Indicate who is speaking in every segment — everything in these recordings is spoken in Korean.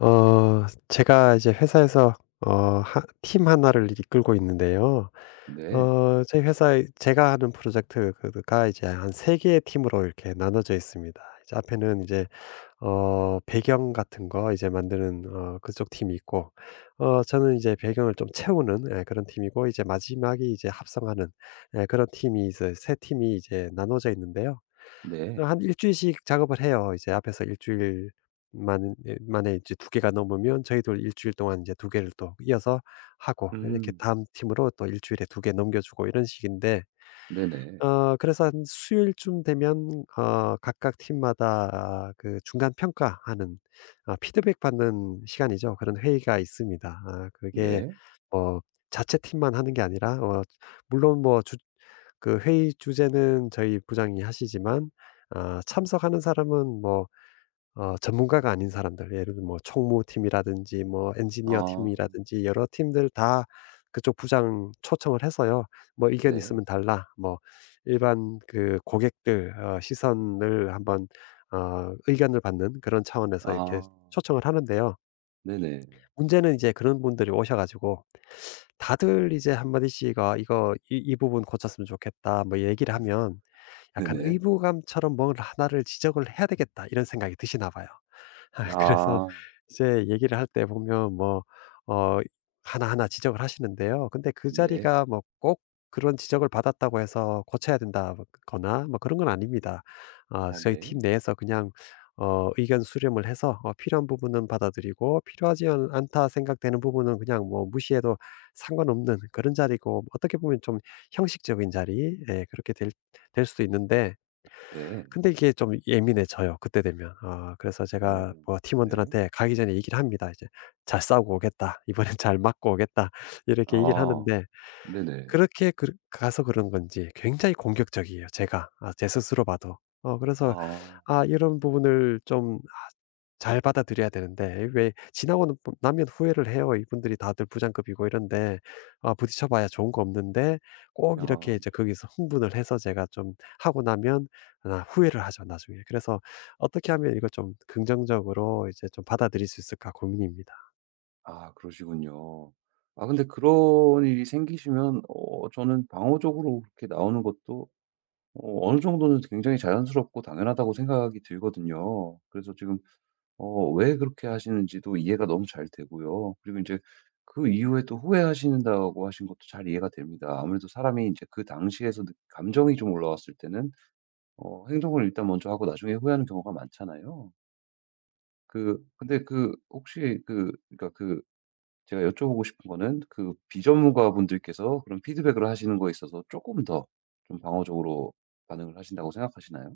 Speaker 1: 제가 이제 회사에서 어 하 팀 하나를 이끌고 있는데요.
Speaker 2: 네.
Speaker 1: 어 저희 회사에 제가 하는 프로젝트 그 가 이제 한 3 개의 팀으로 이렇게 나눠져 있습니다. 이제 앞에는 이제 배경 같은 거 이제 만드는 그쪽 팀이 있고, 저는 이제 배경을 좀 채우는, 예, 그런 팀이고, 이제 마지막이 이제 합성하는, 예, 그런 팀이, 이제 세 팀이 이제 나눠져 있는데요.
Speaker 2: 네.
Speaker 1: 한 일 주일씩 작업을 해요. 이제 앞에서 일 주일 만 예 만에 이제 두 개가 넘으면 저희도 일 주일 동안 이제 두 개를 또 이어서 하고, 이렇게
Speaker 2: 음.
Speaker 1: 다음 팀으로 또 일 주일에 두 개 넘겨주고 이런 식인데,
Speaker 2: 네네.
Speaker 1: 그래서 한 수요일쯤 되면 각각 팀마다 그 중간 평가하는, 피드백 받는 시간이죠. 그런 회의가 있습니다. 아, 그게
Speaker 2: 네.
Speaker 1: 뭐 자체 팀만 하는 게 아니라, 물론 뭐 주 그 회의 주제는 저희 부장이 하시지만, 참석하는 사람은 뭐 전문가가 아닌 사람들, 예를 들면 뭐 총무팀이라든지, 뭐 엔지니어
Speaker 2: 아.
Speaker 1: 팀이라든지, 여러 팀들 다 그쪽 부장 초청을 해서요. 뭐 "의견
Speaker 2: 네.
Speaker 1: 있으면 달라." 뭐 일반 그 고객들 시선을 한번, 의견을 받는 그런 차원에서 이렇게
Speaker 2: 아.
Speaker 1: 초청을 하는데요.
Speaker 2: 네네.
Speaker 1: 문제는 이제 그런 분들이 오셔 가지고 다들 이제 한 마디씩 " 이거 이 부분 고쳤으면 좋겠다." 뭐 얘기를 하면, 약간
Speaker 2: 네네.
Speaker 1: '의무감처럼 뭘 하나를 지적을 해야 되겠다.' 이런 생각이 드시나 봐요. 그래서
Speaker 2: 아.
Speaker 1: 이제 얘기를 할 때 보면 뭐 어 하나하나 지적을 하시는데요. 근데 그
Speaker 2: 네.
Speaker 1: 자리가 뭐 꼭 그런 지적을 받았다고 해서 고쳐야 된다 거나 뭐 그런 건 아닙니다.
Speaker 2: 어
Speaker 1: 저희
Speaker 2: 네.
Speaker 1: 팀 내에서 그냥 의견 수렴을 해서 필요한 부분은 받아들이고 필요하지 않 않다 생각되는 부분은 그냥 뭐 무시해도 상관없는 그런 자리고, 어떻게 보면 좀 형식적인 자리, 예, 그렇게 될 수도 있는데,
Speaker 2: 네.
Speaker 1: 근데 이게 좀 예민해져요, 그때 되면. 그래서 제가
Speaker 2: 어
Speaker 1: 뭐
Speaker 2: 네.
Speaker 1: 팀원들한테 가기 전에 얘기를 합니다. 이제 "잘 싸우고 오겠다. 이번엔 잘 맞고 오겠다." 이렇게 얘기를
Speaker 2: 아.
Speaker 1: 하는데,
Speaker 2: 네네.
Speaker 1: 그렇게 그 가서 그런 건지 굉장히 공격적이에요 제가. 아, 제 스스로 봐도. 그래서
Speaker 2: 아.
Speaker 1: 이런 부분을 좀, 아, 잘 받아들여야 되는데, 왜 지나고 는 나면 후회를 해요. 이분들이 다들 부장급이고 이런데, 아, 부딪혀 봐야 좋은 거 없는데 꼭
Speaker 2: 아.
Speaker 1: 이렇게 이제 거기서 흥분을 해서 제가 좀 하고 나면, 아, 후회를 하죠 나중에. 그래서 어떻게 하면 이걸 좀 긍정적으로 이제 좀 받아들일 수 있을까 고민입니다.
Speaker 2: 아 그러시군요. 아 근데 그런 일이 생기시면 저는 방어적으로 그렇게 나오는 것도 어느 정도는 굉장히 자연스럽고 당연하다고 생각이 들거든요. 그래서 지금 왜 그렇게 하시는지도 이해가 너무 잘 되고요. 그리고 이제 그 이후에 또 후회하신다고 하신 것도 잘 이해가 됩니다. 아무래도 사람이 이제 그 당시에서 느 감정이 좀 올라왔을 때는 행동을 일단 먼저 하고 나중에 후회하는 경우가 많잖아요. 그 근데 그 혹시 그 그러니까 제가 여쭤보고 싶은 거는 그 비전문가분들께서 그런 피드백을 하시는 거에 있어서 조금 더 좀 방어적으로 반응을 하신다고 생각하시나요?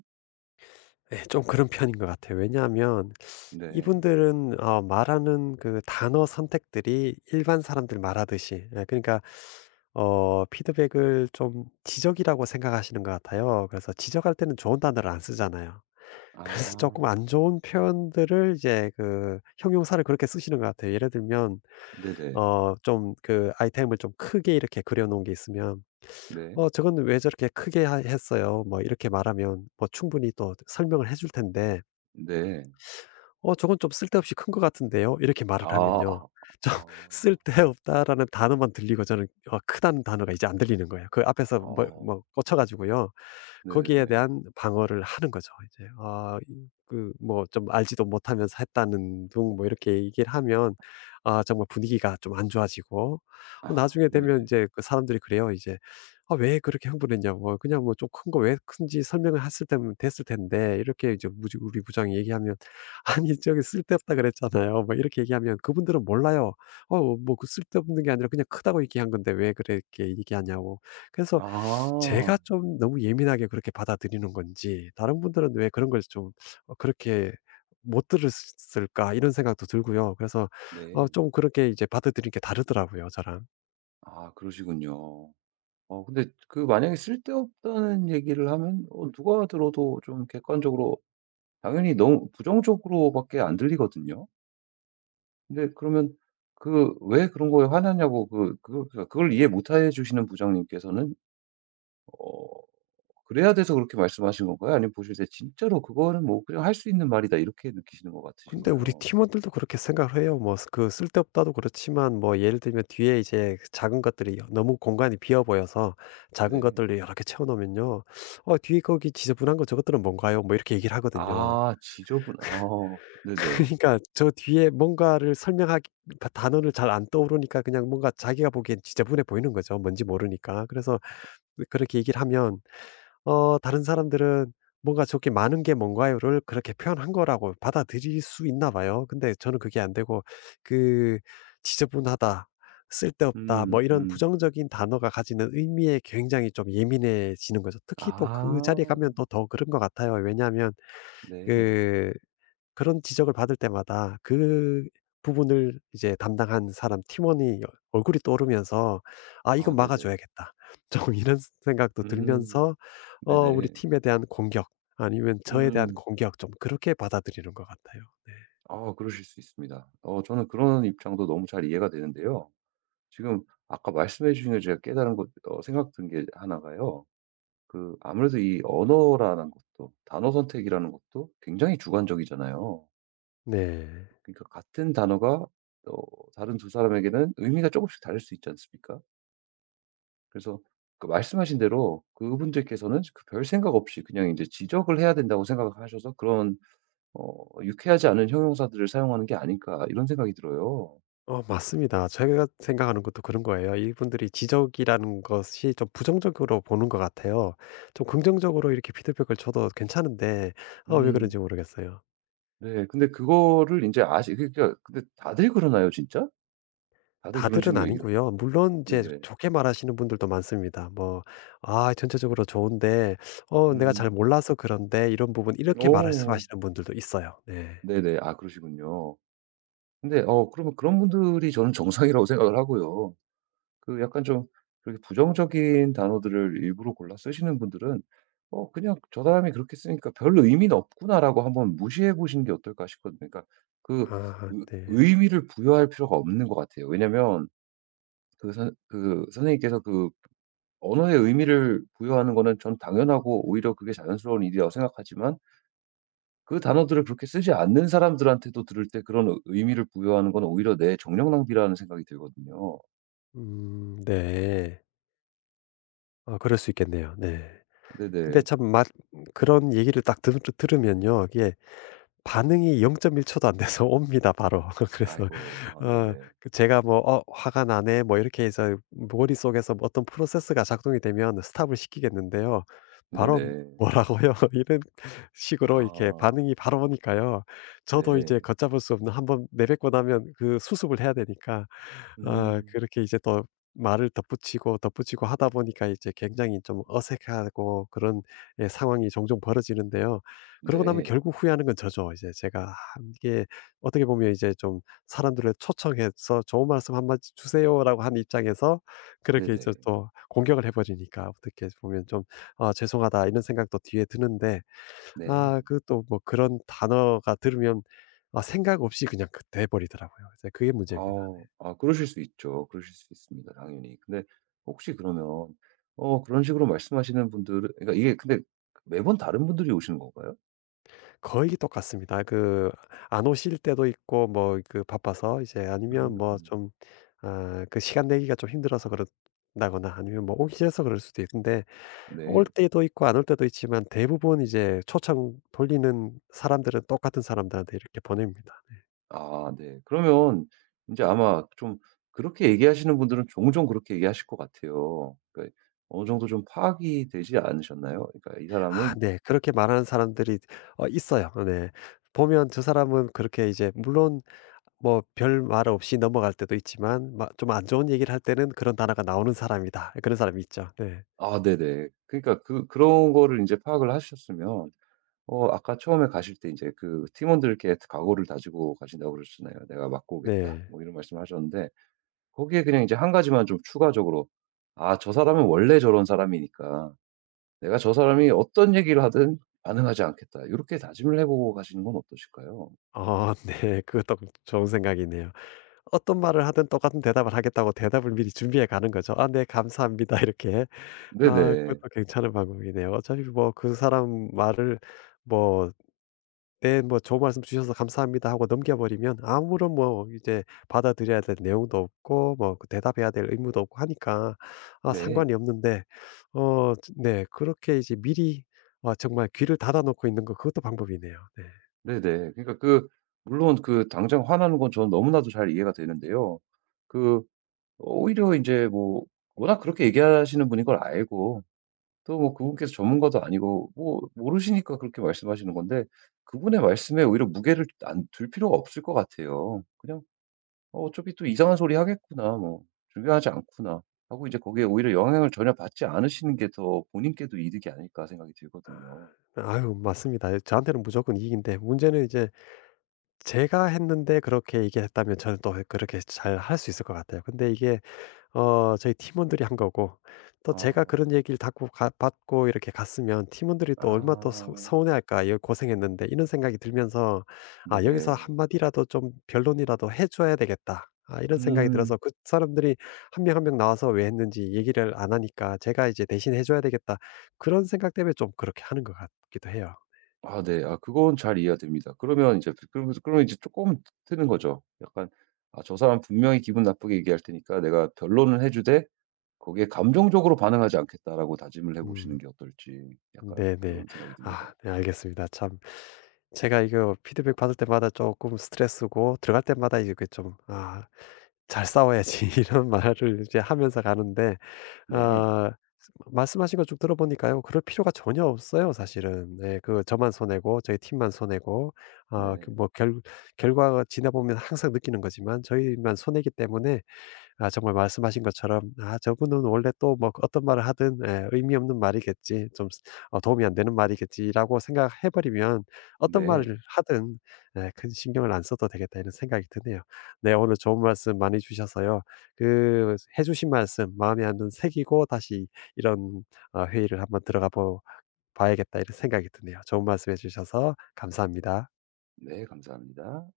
Speaker 1: 네, 좀 그런 편인 것 같아요. 왜냐하면
Speaker 2: 네.
Speaker 1: 이분들은 말하는 그 단어 선택들이 일반 사람들 말하듯이, 예, 그러니까 피드백을 좀 지적이라고 생각하시는 것 같아요. 그래서 지적할 때는 좋은 단어를 안 쓰잖아요. 그래서
Speaker 2: 아.
Speaker 1: 조금 안 좋은 표현들을 이제 그 형용사를 그렇게 쓰시는 것 같아요. 예를 들면
Speaker 2: 네네.
Speaker 1: 좀 그 아이템을 좀 크게 이렇게 그려 놓은 게 있으면,
Speaker 2: 네.
Speaker 1: " 저건 왜 저렇게 크게 하 했어요?" 뭐 이렇게 말하면 뭐 충분히 또 설명을 해줄 텐데,
Speaker 2: 네.
Speaker 1: "어 저건 좀 쓸데없이 큰 것 같은데요." 이렇게 말을
Speaker 2: 아.
Speaker 1: 하면요,
Speaker 2: 아
Speaker 1: 좀
Speaker 2: 아.
Speaker 1: "쓸데없다."라는 단어만 들리고, 저는 크다는 단어가 이제 안 들리는 거예요. 그 앞에서
Speaker 2: 어.
Speaker 1: 꽂혀 가지고요. 거기에
Speaker 2: 네네.
Speaker 1: 대한 방어를 하는 거죠, 이제. 아, 그 뭐 좀 알지도 못하면서 했다는 둥 뭐 이렇게 얘기를 하면, 아, 정말 분위기가 좀 안 좋아지고,
Speaker 2: 아
Speaker 1: 나중에 되면 이
Speaker 2: 네네.
Speaker 1: 제 그 사람들이 그래요. 이제 "아 왜 그렇게 흥분했냐고. 그냥 뭐 좀 큰 거 왜 큰지 설명을 했을 때면 됐을 텐데." 이렇게 이제 무지 우리 부장이 얘기하면, "아니 저기 쓸데없다 그랬잖아요." 뭐 이렇게 얘기하면 그분들은 몰라요. "어 뭐 그 쓸데없는 게 아니라 그냥 크다고 얘기한 건데 왜 그렇게 얘기하냐."고. 그래서
Speaker 2: 아.
Speaker 1: 제가 좀 너무 예민하게 그렇게 받아들이는 건지, 다른 분들은 왜 그런 걸 좀 그렇게 못 들었을까 이런 생각도 들고요. 그래서
Speaker 2: 네.
Speaker 1: 좀 그렇게 이제 받아들이는 게 다르더라고요, 저랑.
Speaker 2: 아 그러시군요. 근데 그 만약에 쓸데없다는 얘기를 하면 누가 들어도 좀 객관적으로 당연히 너무 부정적으로 밖에 안 들리거든요. 근데 그러면 그 왜 그런 거에 화나냐고 그걸 이해 못해 주시는 부장님께서는 어 그래야 돼서 그렇게 말씀하신 건가요? 아니면 보실 때 '진짜로 그거는 뭐 그냥 할 수 있는 말이다.' 이렇게 느끼시는 것
Speaker 1: 근데 우리
Speaker 2: 같으신가요?
Speaker 1: 팀원들도 그렇게 생각을 해요. 뭐 그 쓸데없다도 그렇지만, 뭐 예를 들면 뒤에 이제 작은 것들이 너무 공간이 비어 보여서 작은
Speaker 2: 네.
Speaker 1: 것들을 여러 개 채워 놓으면요, "어 뒤에 거기 지저분한 거 저것들은 뭔가요?" 뭐 이렇게 얘기를 하거든요.
Speaker 2: 아 지저분 아 네네.
Speaker 1: 그러니까 저 뒤에 뭔가를 설명하기 다 단어를 잘 안 떠오르니까 그냥 뭔가 자기가 보기엔 지저분해 보이는 거죠, 뭔지 모르니까. 그래서 그렇게 얘기를 하면 다른 사람들은 뭔가 "저게 많은 게 뭔가요?"를 그렇게 표현한 거라고 받아들일 수 있나 봐요. 근데 저는 그게 안 되고, 그 "지저분하다. 쓸데없다."
Speaker 2: 음
Speaker 1: 뭐 이런
Speaker 2: 음.
Speaker 1: 부정적인 단어가 가지는 의미에 굉장히 좀 예민해지는 거죠. 특히 또
Speaker 2: 아
Speaker 1: 그 자리에 가면 또 더 그런 것 같아요. 왜냐하면
Speaker 2: 네.
Speaker 1: 그 그런 지적을 받을 때마다 그 부분을 이제 담당한 사람 팀원이 얼굴이 떠오르면서 '아
Speaker 2: 아
Speaker 1: 이건 막아
Speaker 2: 네네.
Speaker 1: 줘야겠다.' 좀 이런 생각도
Speaker 2: 음
Speaker 1: 들면서 우리
Speaker 2: 네네.
Speaker 1: 팀에 대한 공격, 아니면 저에 대한
Speaker 2: 음.
Speaker 1: 공격, 좀 그렇게 받아들이는 것 같아요. 네.
Speaker 2: 아 그러실 수 있습니다. 저는 그런 입장도 너무 잘 이해가 되는데요. 지금 아까 말씀해 주신 걸 제가 깨달은 것 생각 든 게 하나가요. 그 아무래도 이 언어라는 것도 단어 선택이라는 것도 굉장히 주관적이잖아요.
Speaker 1: 네.
Speaker 2: 그러니까 같은 단어가 다른 두 사람에게는 의미가 조금씩 다를 수 있지 않습니까? 그래서 그 말씀하신 대로 그분들께서는 그별 생각 없이 그냥 이제 지적을 해야 된다고 생각하셔서 그런 어 유쾌하지 않은 형용사들을 사용하는 게 아닐까 이런 생각이 들어요.
Speaker 1: 어, 맞습니다. 제가 생각하는 것도 그런 거예요. 이분들이 지적이라는 것이 좀 부정적으로 보는 것 같아요. 좀 긍정적으로 이렇게 피드백을 줘도 괜찮은데, 어, 왜 그런지
Speaker 2: 음.
Speaker 1: 모르겠어요.
Speaker 2: 네. 근데 그거를 이제 아시 그러니까 근데 다들 그러나요 진짜? 다들 그런
Speaker 1: 다들은
Speaker 2: 식으로 얘기를
Speaker 1: 아니고요. 물론 이제
Speaker 2: 네네.
Speaker 1: 좋게 말하시는 분들도 많습니다. 뭐 "아 전체적으로 좋은데 어 내가 잘
Speaker 2: 음.
Speaker 1: 몰라서 그런데 이런 부분." 이렇게
Speaker 2: 오
Speaker 1: 말씀하시는 분들도 있어요. 네.
Speaker 2: 네네. 아 그러시군요. 근데 그러면 그런 분들이 저는 정상이라고 생각을 하고요. 그 약간 좀 그렇게 부정적인 단어들을 일부러 골라 쓰시는 분들은 '어 그냥 저 사람이 그렇게 쓰니까 별 의미는 없구나.'라고 한번 무시해 보시는 게 어떨까 싶거든요. 그러니까 그
Speaker 1: 아
Speaker 2: 의
Speaker 1: 네.
Speaker 2: 의미를 부여할 필요가 없는 것 같아요. 왜냐면 그 선 그 선생님께서 그 언어의 의미를 부여하는 거는 전 당연하고 오히려 그게 자연스러운 일이라고 생각하지만 그 단어들을 그렇게 쓰지 않는 사람들한테도 들을 때 그런 의 의미를 부여하는 건 오히려 내 정력 낭비라는 생각이 들거든요.
Speaker 1: 네. 아 그럴 수 있겠네요. 네. 근데
Speaker 2: 네네.
Speaker 1: 참 막 그런 얘기를 딱 들 들으면요, 이게 반응이 0.1 초도 안 돼서 옵니다 바로. 그래서
Speaker 2: 아이고. 아
Speaker 1: 어
Speaker 2: 네네.
Speaker 1: 그 제가 뭐 '어 화가 나네.' 뭐 이렇게 해서 머릿속에서 뭐 어떤 프로세스가 작동이 되면 스탑을 시키겠는데요, 바로
Speaker 2: 네네.
Speaker 1: "뭐라고요?" 이런 식으로 이렇게
Speaker 2: 아
Speaker 1: 반응이 바로 오니까요. 저도
Speaker 2: 네.
Speaker 1: 이제 걷잡을 수 없는, 한 번 내뱉고 나면 그 수습을 해야 되니까,
Speaker 2: 음
Speaker 1: 그렇게 이제 또 말을 덧붙이고 덧붙이고 하다 보니까 이제 굉장히 좀 어색하고 그런, 예, 상황이 종종 벌어지는데요. 그러고 나면
Speaker 2: 네.
Speaker 1: 결국 후회하는 건 저죠, 이제 제가. 아, 이게 어떻게 보면 이제 좀 사람들을 초청해서 "좋은 말씀 한 마디 주세요."라고 한 입장에서 그렇게 이제
Speaker 2: 네네.
Speaker 1: 또 공격을 해 버리니까 어떻게 보면 좀 '아 죄송하다.' 이런 생각도 뒤에 드는데,
Speaker 2: 네.
Speaker 1: 아, 그 또 뭐 그런 단어가 들으면, 아, 생각 없이 그냥 그 돼 버리더라고요. 이제 그게
Speaker 2: 아
Speaker 1: 문제입니다.
Speaker 2: 아 그러실 수 있죠. 그러실 수 있습니다 당연히. 근데 혹시 그러면 그런 식으로 말씀하시는 분들은 그러니까 이게 근데 매번 다른 분들이 오시는 건가요?
Speaker 1: 거의 똑같습니다. 그 안 오실 때도 있고, 뭐 그 바빠서 이제, 아니면
Speaker 2: 음
Speaker 1: 뭐
Speaker 2: 음.
Speaker 1: 좀 아 그 시간 내기가 좀 힘들어서 그런다거나, 아니면 뭐 오기 싫어서 그럴 수도 있는데, 올
Speaker 2: 네.
Speaker 1: 때도 있고 안 올 때도 있지만, 대부분 이제 초청 돌리는 사람들은 똑같은 사람들한테 이렇게 보냅니다.
Speaker 2: 아 네. 그러면 이제 아마 좀 그렇게 얘기하시는 분들은 종종 그렇게 얘기하실 것 같아요. 그러니까 어느 정도 좀 파악이 되지 않으셨나요? 그러니까 '이
Speaker 1: 아
Speaker 2: 사람은
Speaker 1: 네. 그렇게 말하는 사람들이 있어요. 네. 보면 저 사람은 그렇게 이제, 물론 뭐 별말 없이 넘어갈 때도 있지만, 좀 안 좋은 얘기를 할 때는 그런 단어가 나오는 사람이다. 그런 사람이 있죠. 네.
Speaker 2: 아 네네. 그러니까 그런 거를 이제 파악을 하셨으면 아까 처음에 가실 때 이제 그 팀원들께 각오를 다지고 가신다고 그러셨잖아요. "내가 맡고 오겠다."
Speaker 1: 네.
Speaker 2: 뭐 이런 말씀을 하셨는데 거기에 그냥 이제 한 가지만 좀 추가적으로 '아 저 사람은 원래 저런 사람이니까 내가 저 사람이 어떤 얘기를 하든 반응하지 않겠다.' 이렇게 다짐을 해 보고 가시는 건 어떠실까요?
Speaker 1: 아 네. 그것도 좋은 생각이네요. 어떤 말을 하든 똑같은 대답을 하겠다고 대답을 미리 준비해 가는 거죠. "아 네 감사합니다." 이렇게. 아
Speaker 2: 네네.
Speaker 1: 그것도 괜찮은 방법이네요. 어차피 뭐 그 사람 말을 뭐 "네 뭐 좋은 말씀 주셔서 감사합니다." 하고 넘겨 버리면 아무런 뭐 이제 받아들여야 될 내용도 없고 뭐그 대답해야 될 의무도 없고 하니까 아
Speaker 2: 네.
Speaker 1: 상관이 없는데, 네 그렇게 이제 미리, 아, 정말 귀를 닫아 놓고 있는 거, 그것도 방법이네요. 네.
Speaker 2: 네네. 그러니까 그 물론 그 당장 화나는 건 저는 너무나도 잘 이해가 되는데요. 그 오히려 이제 뭐 워낙 그렇게 얘기하시는 분인 걸 알고 또 뭐 그분께서 전문가도 아니고 뭐 모르시니까 그렇게 말씀하시는 건데 그분의 말씀에 오히려 무게를 안 둘 필요가 없을 것 같아요. 그냥 '어 어차피 또 이상한 소리 하겠구나. 뭐 중요하지 않구나.' 하고 이제 거기에 오히려 영향을 전혀 받지 않으시는 게 더 본인께도 이득이 아닐까 생각이 들거든요.
Speaker 1: 아유 맞습니다. 저한테는 무조건 이익인데, 문제는 이제 제가 했는데 그렇게 얘기했다면 저는 또 그렇게 잘 할 수 있을 것 같아요. 근데 이게 저희 팀원들이 한 거고, 또 제가 그런
Speaker 2: 아.
Speaker 1: 얘기를 받고 받고 이렇게 갔으면 팀원들이 또 얼마 또
Speaker 2: 아.
Speaker 1: 서운해할까 이 고생했는데 이런 생각이 들면서 아 여기서
Speaker 2: 네네.
Speaker 1: 한마디라도 좀 변론이라도 해줘야 되겠다. 아, 이런 생각이
Speaker 2: 음.
Speaker 1: 들어서 그 사람들이 한 명 한 명 나와서 왜 했는지 얘기를 안 하니까 제가 이제 대신 해줘야 되겠다. 그런 생각 때문에 좀 그렇게 하는 것 같기도 해요.
Speaker 2: 아 네. 아 그건 잘 이해가 됩니다. 그러면 이제 그러면서 그러면 이제 조금 트는 거죠. 약간 '아 저 사람 분명히 기분 나쁘게 얘기할 테니까 내가 변론을 해 주되 거기에 감정적으로 반응하지 않겠다.'라고 다짐을 해
Speaker 1: 음.
Speaker 2: 보시는 게 어떨지 약간
Speaker 1: 네네.
Speaker 2: 그런 생각이 듭니다.
Speaker 1: 아 네 알겠습니다. 참 제가 이거 피드백 받을 때마다 조금 스트레스고, 들어갈 때마다 이렇게 좀 '아 잘 싸워야지.' 이런 말을 이제 하면서 가는데,
Speaker 2: 네.
Speaker 1: 아, 말씀하신 거 쭉 들어보니까요, 그럴 필요가 전혀 없어요 사실은. 네 그 저만 손해고 저희 팀만 손해고 그
Speaker 2: 네.
Speaker 1: 뭐 결 결과가 지나 보면 항상 느끼는 거지만 저희만 손해이기 때문에, 아, 정말 말씀하신 것처럼 '아 저분은 원래 또 뭐 어떤 말을 하든, 예, 의미 없는 말이겠지. 좀 쓰 어 도움이 안 되는 말이겠지.'라고 생각해 버리면 어떤
Speaker 2: 네.
Speaker 1: 말을 하든, 예, '큰 신경을 안 써도 되겠다.' 이런 생각이 드네요. 네 오늘 좋은 말씀 많이 주셔서요. 그 해 주신 말씀 마음에 한번 새기고 다시 이런 회의를 한번 들어가 보 봐야겠다 이런 생각이 드네요. 좋은 말씀 해 주셔서 감사합니다.
Speaker 2: 네. 감사합니다.